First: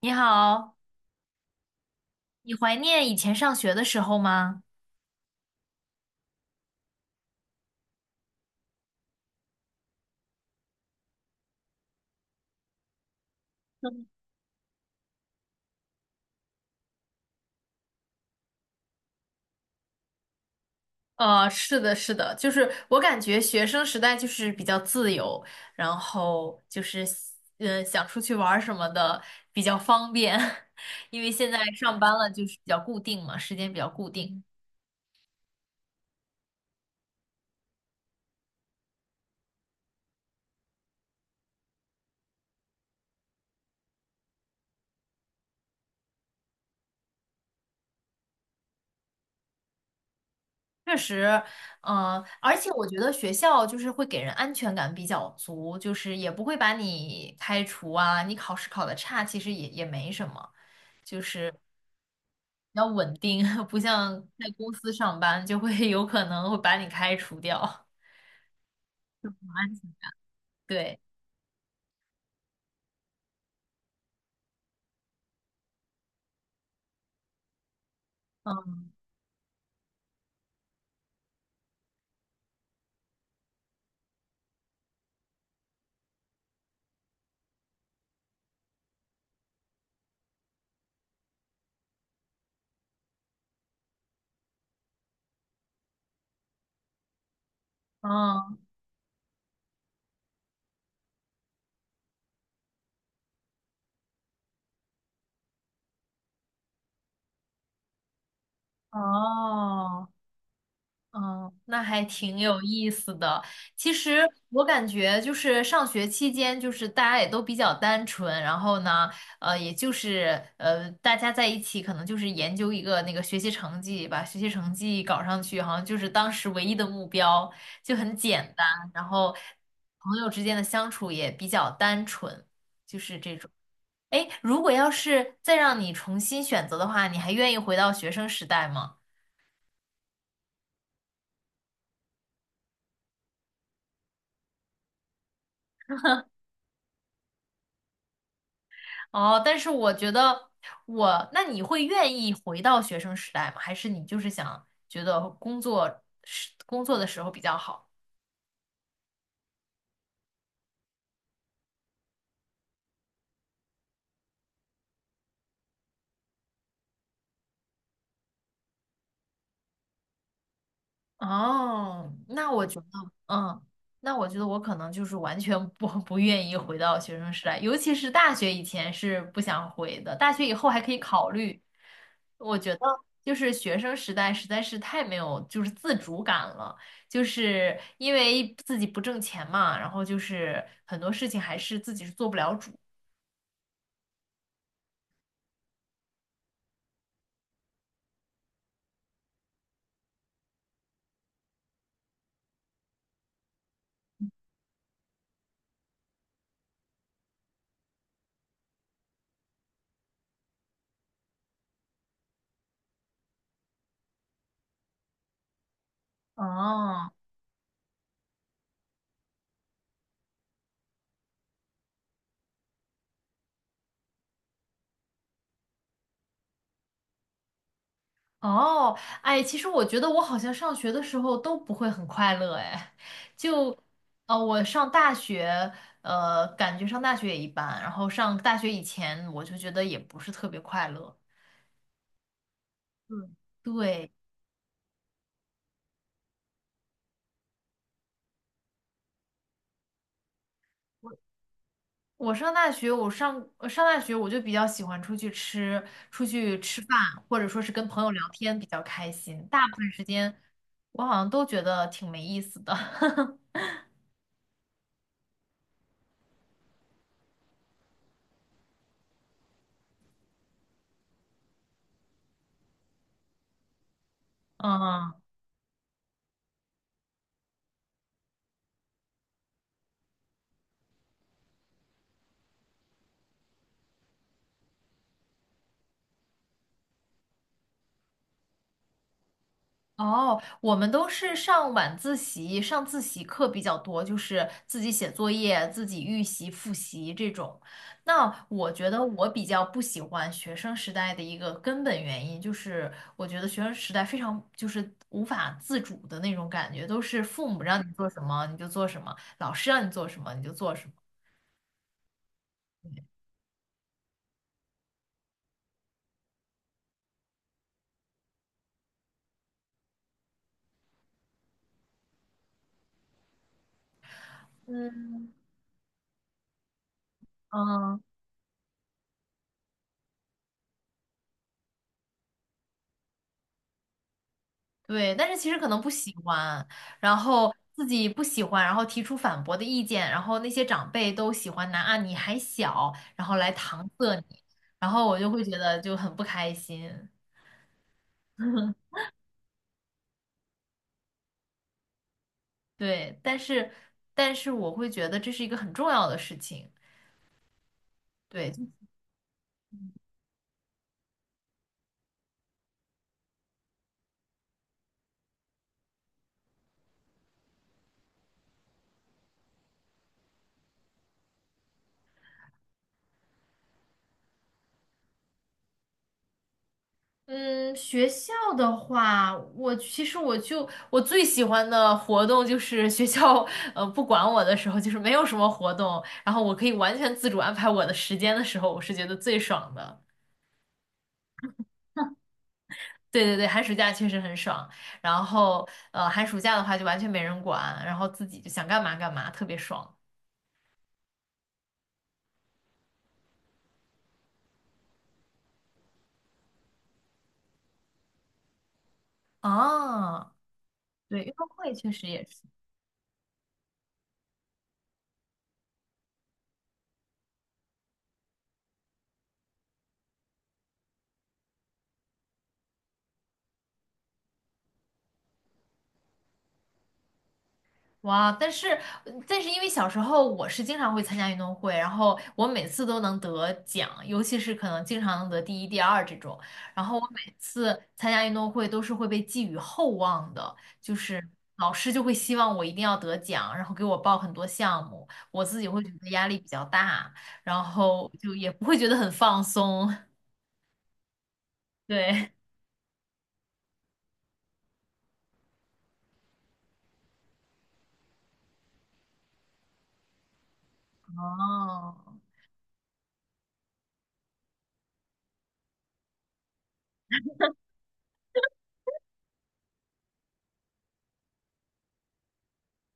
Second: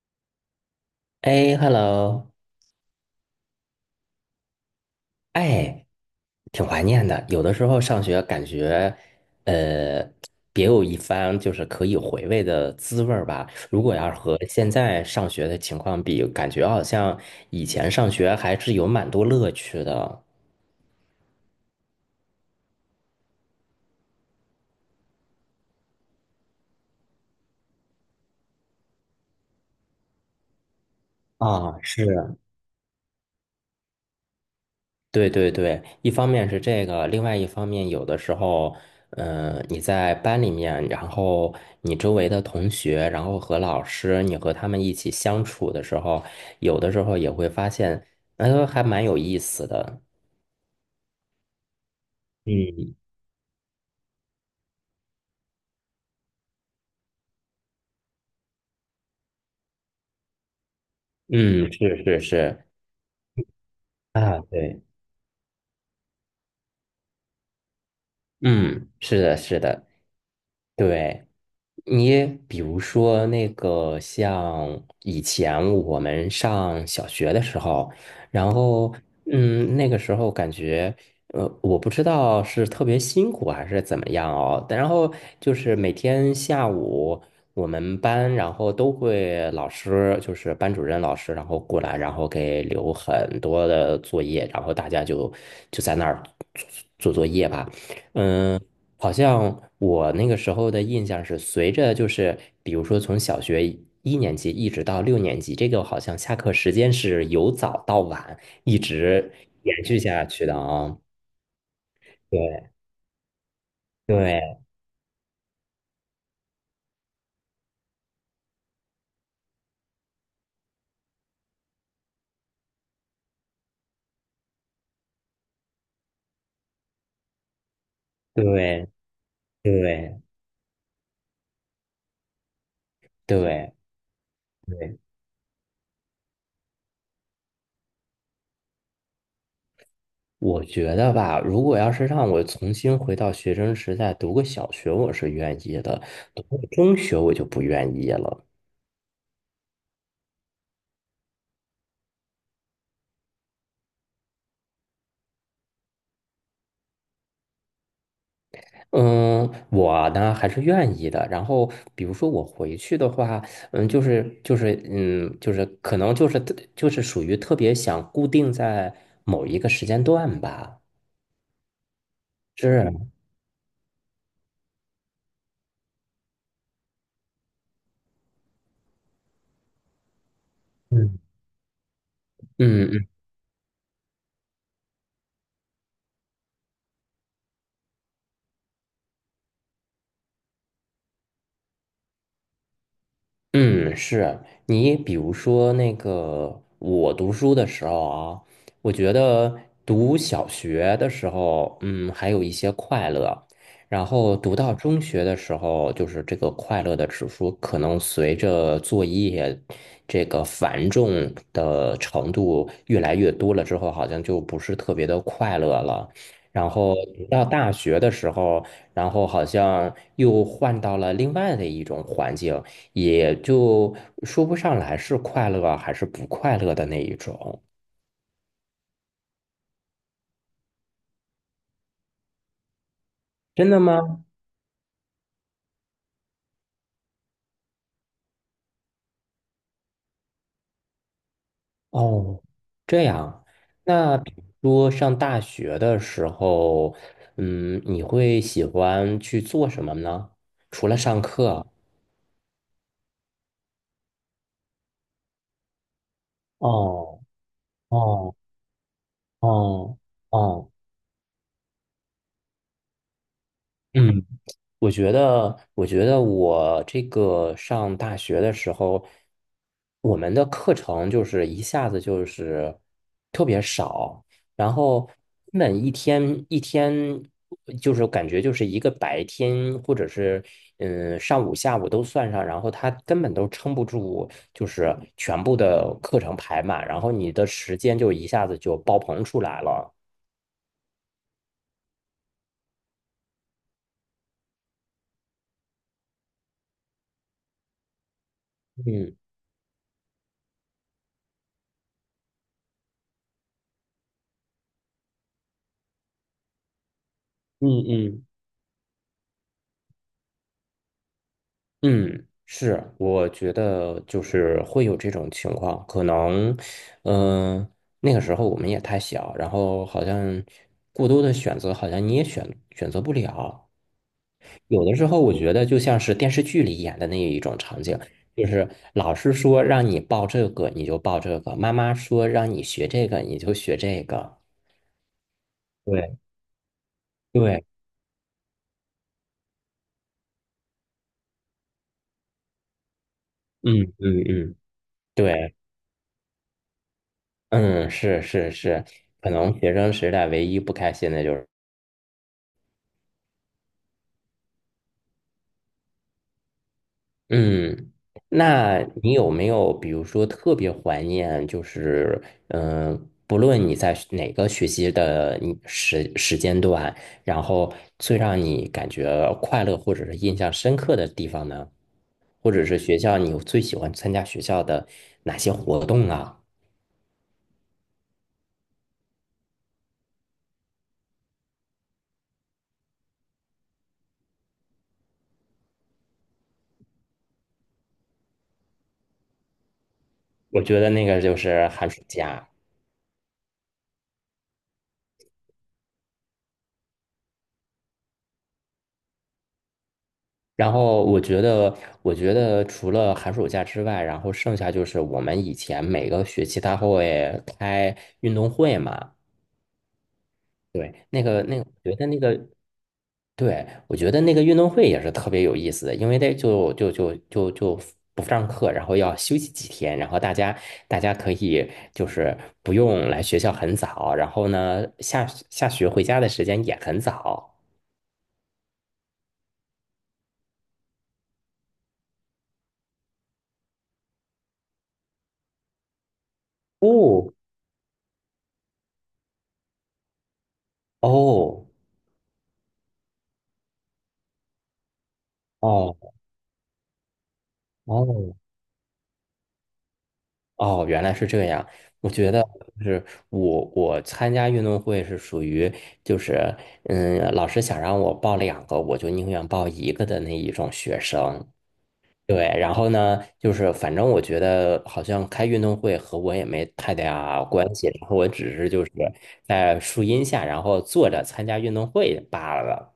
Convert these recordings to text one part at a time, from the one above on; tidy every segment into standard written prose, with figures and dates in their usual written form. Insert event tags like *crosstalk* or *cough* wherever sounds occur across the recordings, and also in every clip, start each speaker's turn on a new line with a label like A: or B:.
A: 你好，
B: 哎，hello。
A: 你怀念以前上学的时候吗？
B: 哎，挺怀念的。有的时候上学感觉，呃，别有一番就是可以回味的滋味儿吧。如果要是和现在上学的情况比，感觉好像以前上学还是有蛮多乐趣的。
A: 是的，是的，就是我感觉学生时代就是比较自由，然后就是想出去玩儿什么的比较方便，*laughs* 因为现在
B: 啊，
A: 上
B: 是。
A: 班了就是比较固定嘛，时间比较固定。
B: 对对对，一方面是这个，另外一方面，有的时候，你在班里面，然后你周围的同学，然后和老师，你和他们一起相处的时候，有的时候也会发现，还蛮有意思的。
A: 确实，嗯，而且我
B: 嗯
A: 觉得学校就是会给人安全感比较足，就是也不会把你开除啊，你考试考得差其实也没什么，就是。
B: 嗯，是是是，
A: 比较稳定，*laughs* 不像
B: 啊，
A: 在公
B: 对，
A: 司上班就会 *laughs* 有可能会把你开除掉。
B: 嗯，是的，是的。
A: *laughs* 对，
B: 对，你比如说那个像以前我们上小学的时候，然
A: 嗯
B: 后那个时候感觉我不知道是特别辛苦还是怎么样哦。但然后就是每天下午，我们班然后都会老师就是班主任老师，然后过来，然后给留很多的作业，然后大家就在那儿做做作业吧。
A: 嗯
B: 嗯。好像我那个时候的印象是，随着就是，比如说从小学1年级一直到6年级，这个好像下课时间是由早到晚一直延续
A: 哦，
B: 下去的啊。
A: 嗯，那还挺有
B: 对
A: 意思的。其实
B: 对
A: 我感觉就是上学期间，就是大家也都比较单纯，然后呢，也就是大家在一起可能就是研究一个那个学习成绩，把学习成绩搞上去，好像就是当时唯一的目标，就很简单。
B: 对
A: 然后朋
B: 对
A: 友之间的相处也比较单纯。
B: 对，
A: 哎，如果要
B: 对，
A: 是再让你重新选择的话，你还愿意回到学生时代吗？
B: 我觉得吧，如果要是让我重新回到学生时代读个小学，我是愿意的；读个中学，我就不愿意了。
A: 哦，但是我觉得我，那你会愿意回到学生时代吗？还是你就是想觉得工作时工作的时候比较好？
B: 嗯，我呢还是愿意的。然后，比如说我回去的话，就是就是可能就是特就是属于特别想固定在某一个时间段吧。
A: 哦，那我觉得，
B: 是，
A: 嗯，那我觉得我可能就是完全不 *laughs* 不愿意回到学生时代，尤其是大学以前是不想回的，大学以后还可以
B: 嗯，
A: 考虑，我觉得
B: 嗯嗯
A: 就是学生时代实在是太没有就是自主感了，就是因为自己不挣钱嘛，然后就是很多事情还是自己是做不了主。
B: 嗯，是。你比如说那个，我读书的时候啊，我觉得读小学的时候，还有一些快乐，然后读到中学的时候，就是这个快乐的指数可能随着作业这个繁重的程度越来越多了之后，好像就不是特别的快乐了。然后
A: 哦
B: 读到大学的时候，然后好像又换到了另外的一种环境。也就说不上来是快乐还是不快乐的那一种。
A: 哦，哎，其实我觉得我好像上学的时候都不会很快乐，哎，
B: 真
A: 就
B: 的吗？
A: 我上大学，呃，感觉上大学也一般，然后上大学以前我就觉得也不是特别快乐。
B: 哦，这
A: 嗯，
B: 样。
A: 对。
B: 那比如说上大学的时候，你会喜欢去做什么呢？除了上课。
A: 我上大学，我上大学我就比较喜欢出去吃，出去吃饭，
B: 哦
A: 或者说是跟朋友聊
B: 哦
A: 天比较开心。大部分
B: 哦
A: 时间
B: 哦，
A: 我好像都觉得挺没意思的。*laughs*
B: 嗯。我觉得，我这个上大学的时候，我们的课程就是一下子就是特别少，然后
A: 嗯
B: 根本一天一天就是感觉就是一个白天或者是上午下午都算上，然后他根本都撑不住，就是全部的课程排满，然后你的时间就一下子就爆棚出来了。
A: 哦，我们都是上晚自习，上自习课比较多，就是自己写作业、自己预习、复习这种。那我觉得
B: 嗯
A: 我比较不喜欢学生时代的一个根本原因，就是我觉得学生时代非常就是无法自主的那种感觉，都是父母让你做什
B: 嗯
A: 么你就做什么，老师让你做什么你就做什么。
B: 嗯，是，我觉得就是会有这种情况，可能，嗯、那个时候我们也太小，然后好像过多的选择，好像你也选择不了。有的时候
A: 嗯，
B: 我觉得就像是电视剧里演的那一种场景，
A: 嗯。
B: 就是老师说让你报这个，你就报这个；妈妈说让你学这个，你就学这个。
A: 对，但是其实可能不喜
B: 对
A: 欢，然后
B: 对，
A: 自己不喜欢，然后提出反驳的意见，然后那些长辈都喜欢拿啊你还小，然后来
B: 嗯
A: 搪塞
B: 嗯
A: 你，
B: 嗯，
A: 然后我就会觉
B: 对，
A: 得就很不开心。
B: 嗯，是是是，可能学生时代唯一不开心的就是。
A: 对，但是我会觉得这是一个很重要的事情。
B: 嗯，
A: 对，
B: 那你有没有比如说特别怀念，就是嗯、呃不论你在学哪个学习的你时间段，然后最让你感觉快乐或者是印象深刻的地方呢？或者是学校你最喜欢参加学校的哪些活动啊？
A: 嗯，学校的话，我其实我就我最喜欢的活动就是学校，呃，不管我的时候，就是没有什么活动，然后我可以完全自主安排我的时间的时候，我是觉得最爽的。
B: 我觉得那个就是寒暑假。
A: 对对对，寒暑假确实很爽。然后，呃，寒暑假的话就完全没人管，然后自己就想干嘛干嘛，特别爽。
B: 然后我觉得，除了寒暑假之外，然后剩下就是我们以前每个学期他会开运动会嘛，
A: 啊，
B: 对，那
A: 对，运
B: 个
A: 动
B: 那个，
A: 会
B: 我
A: 确
B: 觉得
A: 实
B: 那
A: 也是。
B: 个，对，我觉得那个运动会也是特别有意思的，因为那就不上课，然后要休息几天，然后大家可以就是不用来学校很早，然后呢下学回家的时间也很早。
A: 哇！但是，但是因为小时候我是经常会参加运动会，然后我每次都能得奖，尤其是可能经常能得第一、第二这种。然后我
B: 哦
A: 每次参加运动会都是会被寄予厚望的，就是
B: 哦
A: 老师就会希望我一定要得奖，然后给我报很多项目，我自己会觉得
B: 哦
A: 压力比较大，然后就
B: 哦。
A: 也不会觉得很放松。*laughs*
B: 哦，原来是这样。我
A: 对，
B: 觉得就是我参加运动会是属于就是，老师想让我报两个，我就宁愿报一个的那一种学生。
A: 哦，
B: 对，然后呢，就是反正我觉得好像开运动会和我也没太大关系，然后我只是就是在树荫下，然后坐着参加运动会罢了。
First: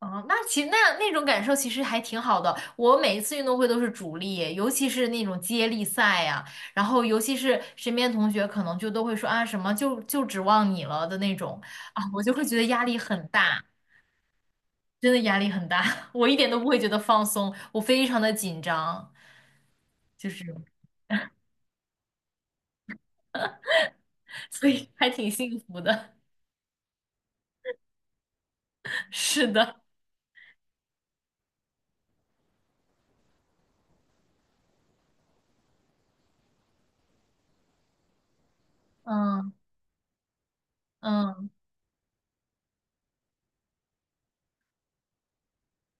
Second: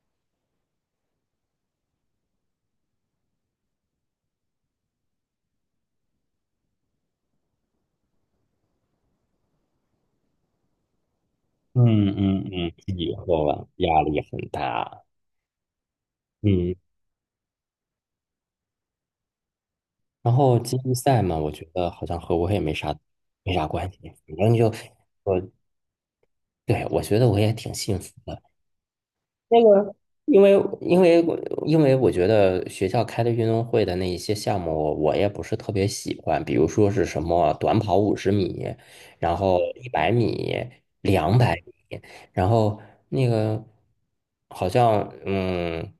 A: 哦，那其实那种感受其实还挺好的。我每一次运动会都是主力，尤其是那种接力赛呀、然后尤其是身边同学可能就都会说啊什么就指望你了的那种啊，
B: 嗯
A: 我就会
B: 嗯
A: 觉得
B: 嗯，
A: 压力
B: 以
A: 很
B: 后
A: 大，
B: 啊，压力很大。
A: 真的压力很大，*laughs* 我一点都不
B: 嗯。
A: 会觉得放松，我非常的紧张，就
B: 然
A: 是
B: 后接力赛嘛，我觉得好像和我也没啥关系，反
A: *laughs*
B: 正
A: 所
B: 就。
A: 以还挺
B: 我，
A: 幸福的。
B: 对，我觉得我也挺幸福的。
A: *laughs* 是
B: 那
A: 的，
B: 个，因为因为我因为我觉得学校开的运动会的那一些项目，我也不是特别喜欢，比如说是什么短跑50米，然
A: 嗯
B: 后100米、两
A: 嗯。
B: 百米，然后那个好像。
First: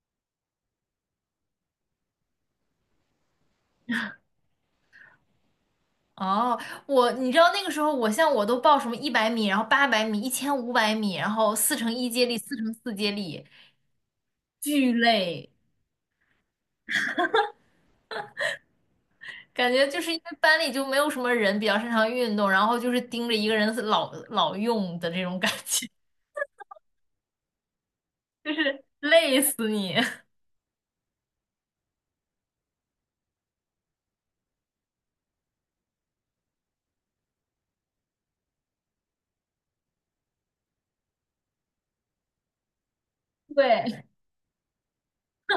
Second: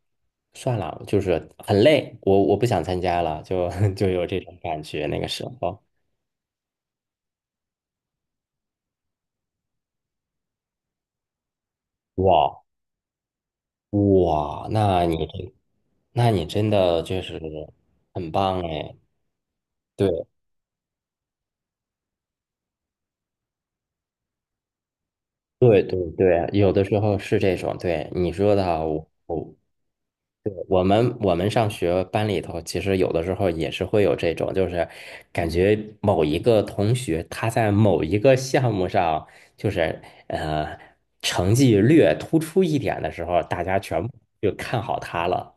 B: 算了，就是很累，我不想参加了，就 *laughs* 就有这种感觉。那个时候，
A: 哦，我你知道那个时候，我像我都报什么100米，然后800米、1500米，然后4乘1接力、四
B: 哇
A: 乘四接力，
B: 哇，
A: 巨
B: 那你
A: 累。
B: 这，那你真的就是很棒哎！
A: 感觉就是因
B: 对
A: 为班里就没有什么人比较擅长运动，然后就是盯着一个人老用的这种感
B: 对
A: 觉，
B: 对对，有的时候是这种，对你
A: *laughs* 就
B: 说的
A: 是
B: 哈，我
A: 累
B: 我
A: 死你。
B: 对，我们上学班里头，其实有的时候也是会有这种，就是感觉某一个同学他在某一个项目上，就是呃成绩略突出一点的时候，
A: *laughs*
B: 大家全
A: 对，
B: 部就看好他了。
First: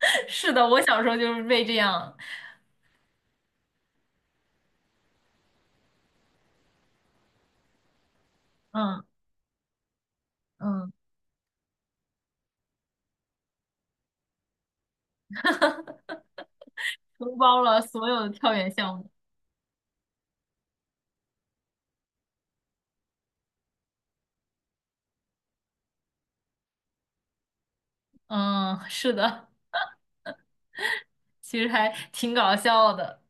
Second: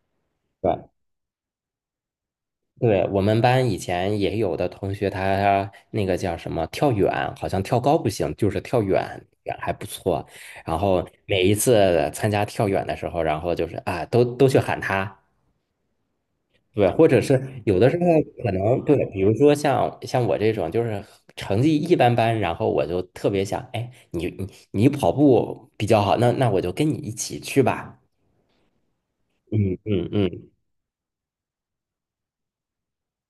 A: *laughs* 是的，我
B: 对
A: 小时候就是被这样，
B: 对，我们班以前也有的同学，他那个叫什么跳远，好像跳高不行，就是跳远
A: 嗯
B: 远还不错。然
A: 嗯，
B: 后每一次参加跳远的时候，然后就是啊，都去喊他，对，或者
A: 承
B: 是
A: 包
B: 有
A: 了
B: 的时候
A: 所有的
B: 可
A: 跳远
B: 能
A: 项
B: 对，
A: 目。
B: 比如说像我这种就是成绩一般般，然后我就特别想，哎，你跑步比较好，那我就跟你一起去吧。
A: 嗯，是的，
B: 嗯嗯嗯，
A: 其实还挺搞笑的。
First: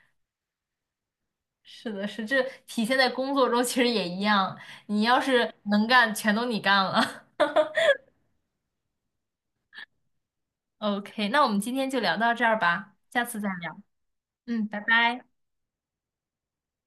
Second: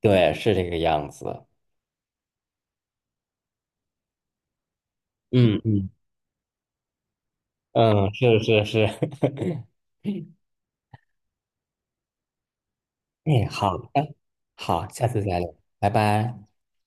B: 对，是这个样子。
A: 是的，是这体现在工作中，其实也一样。你要是
B: 嗯
A: 能
B: 嗯
A: 干，全都你干了。*laughs*
B: 嗯，是是是，*laughs*
A: OK，那我们今天就聊到这儿吧，下次
B: 哎，
A: 再
B: 好
A: 聊。
B: 的，
A: 嗯，拜
B: 好，下次
A: 拜。
B: 再聊，拜拜。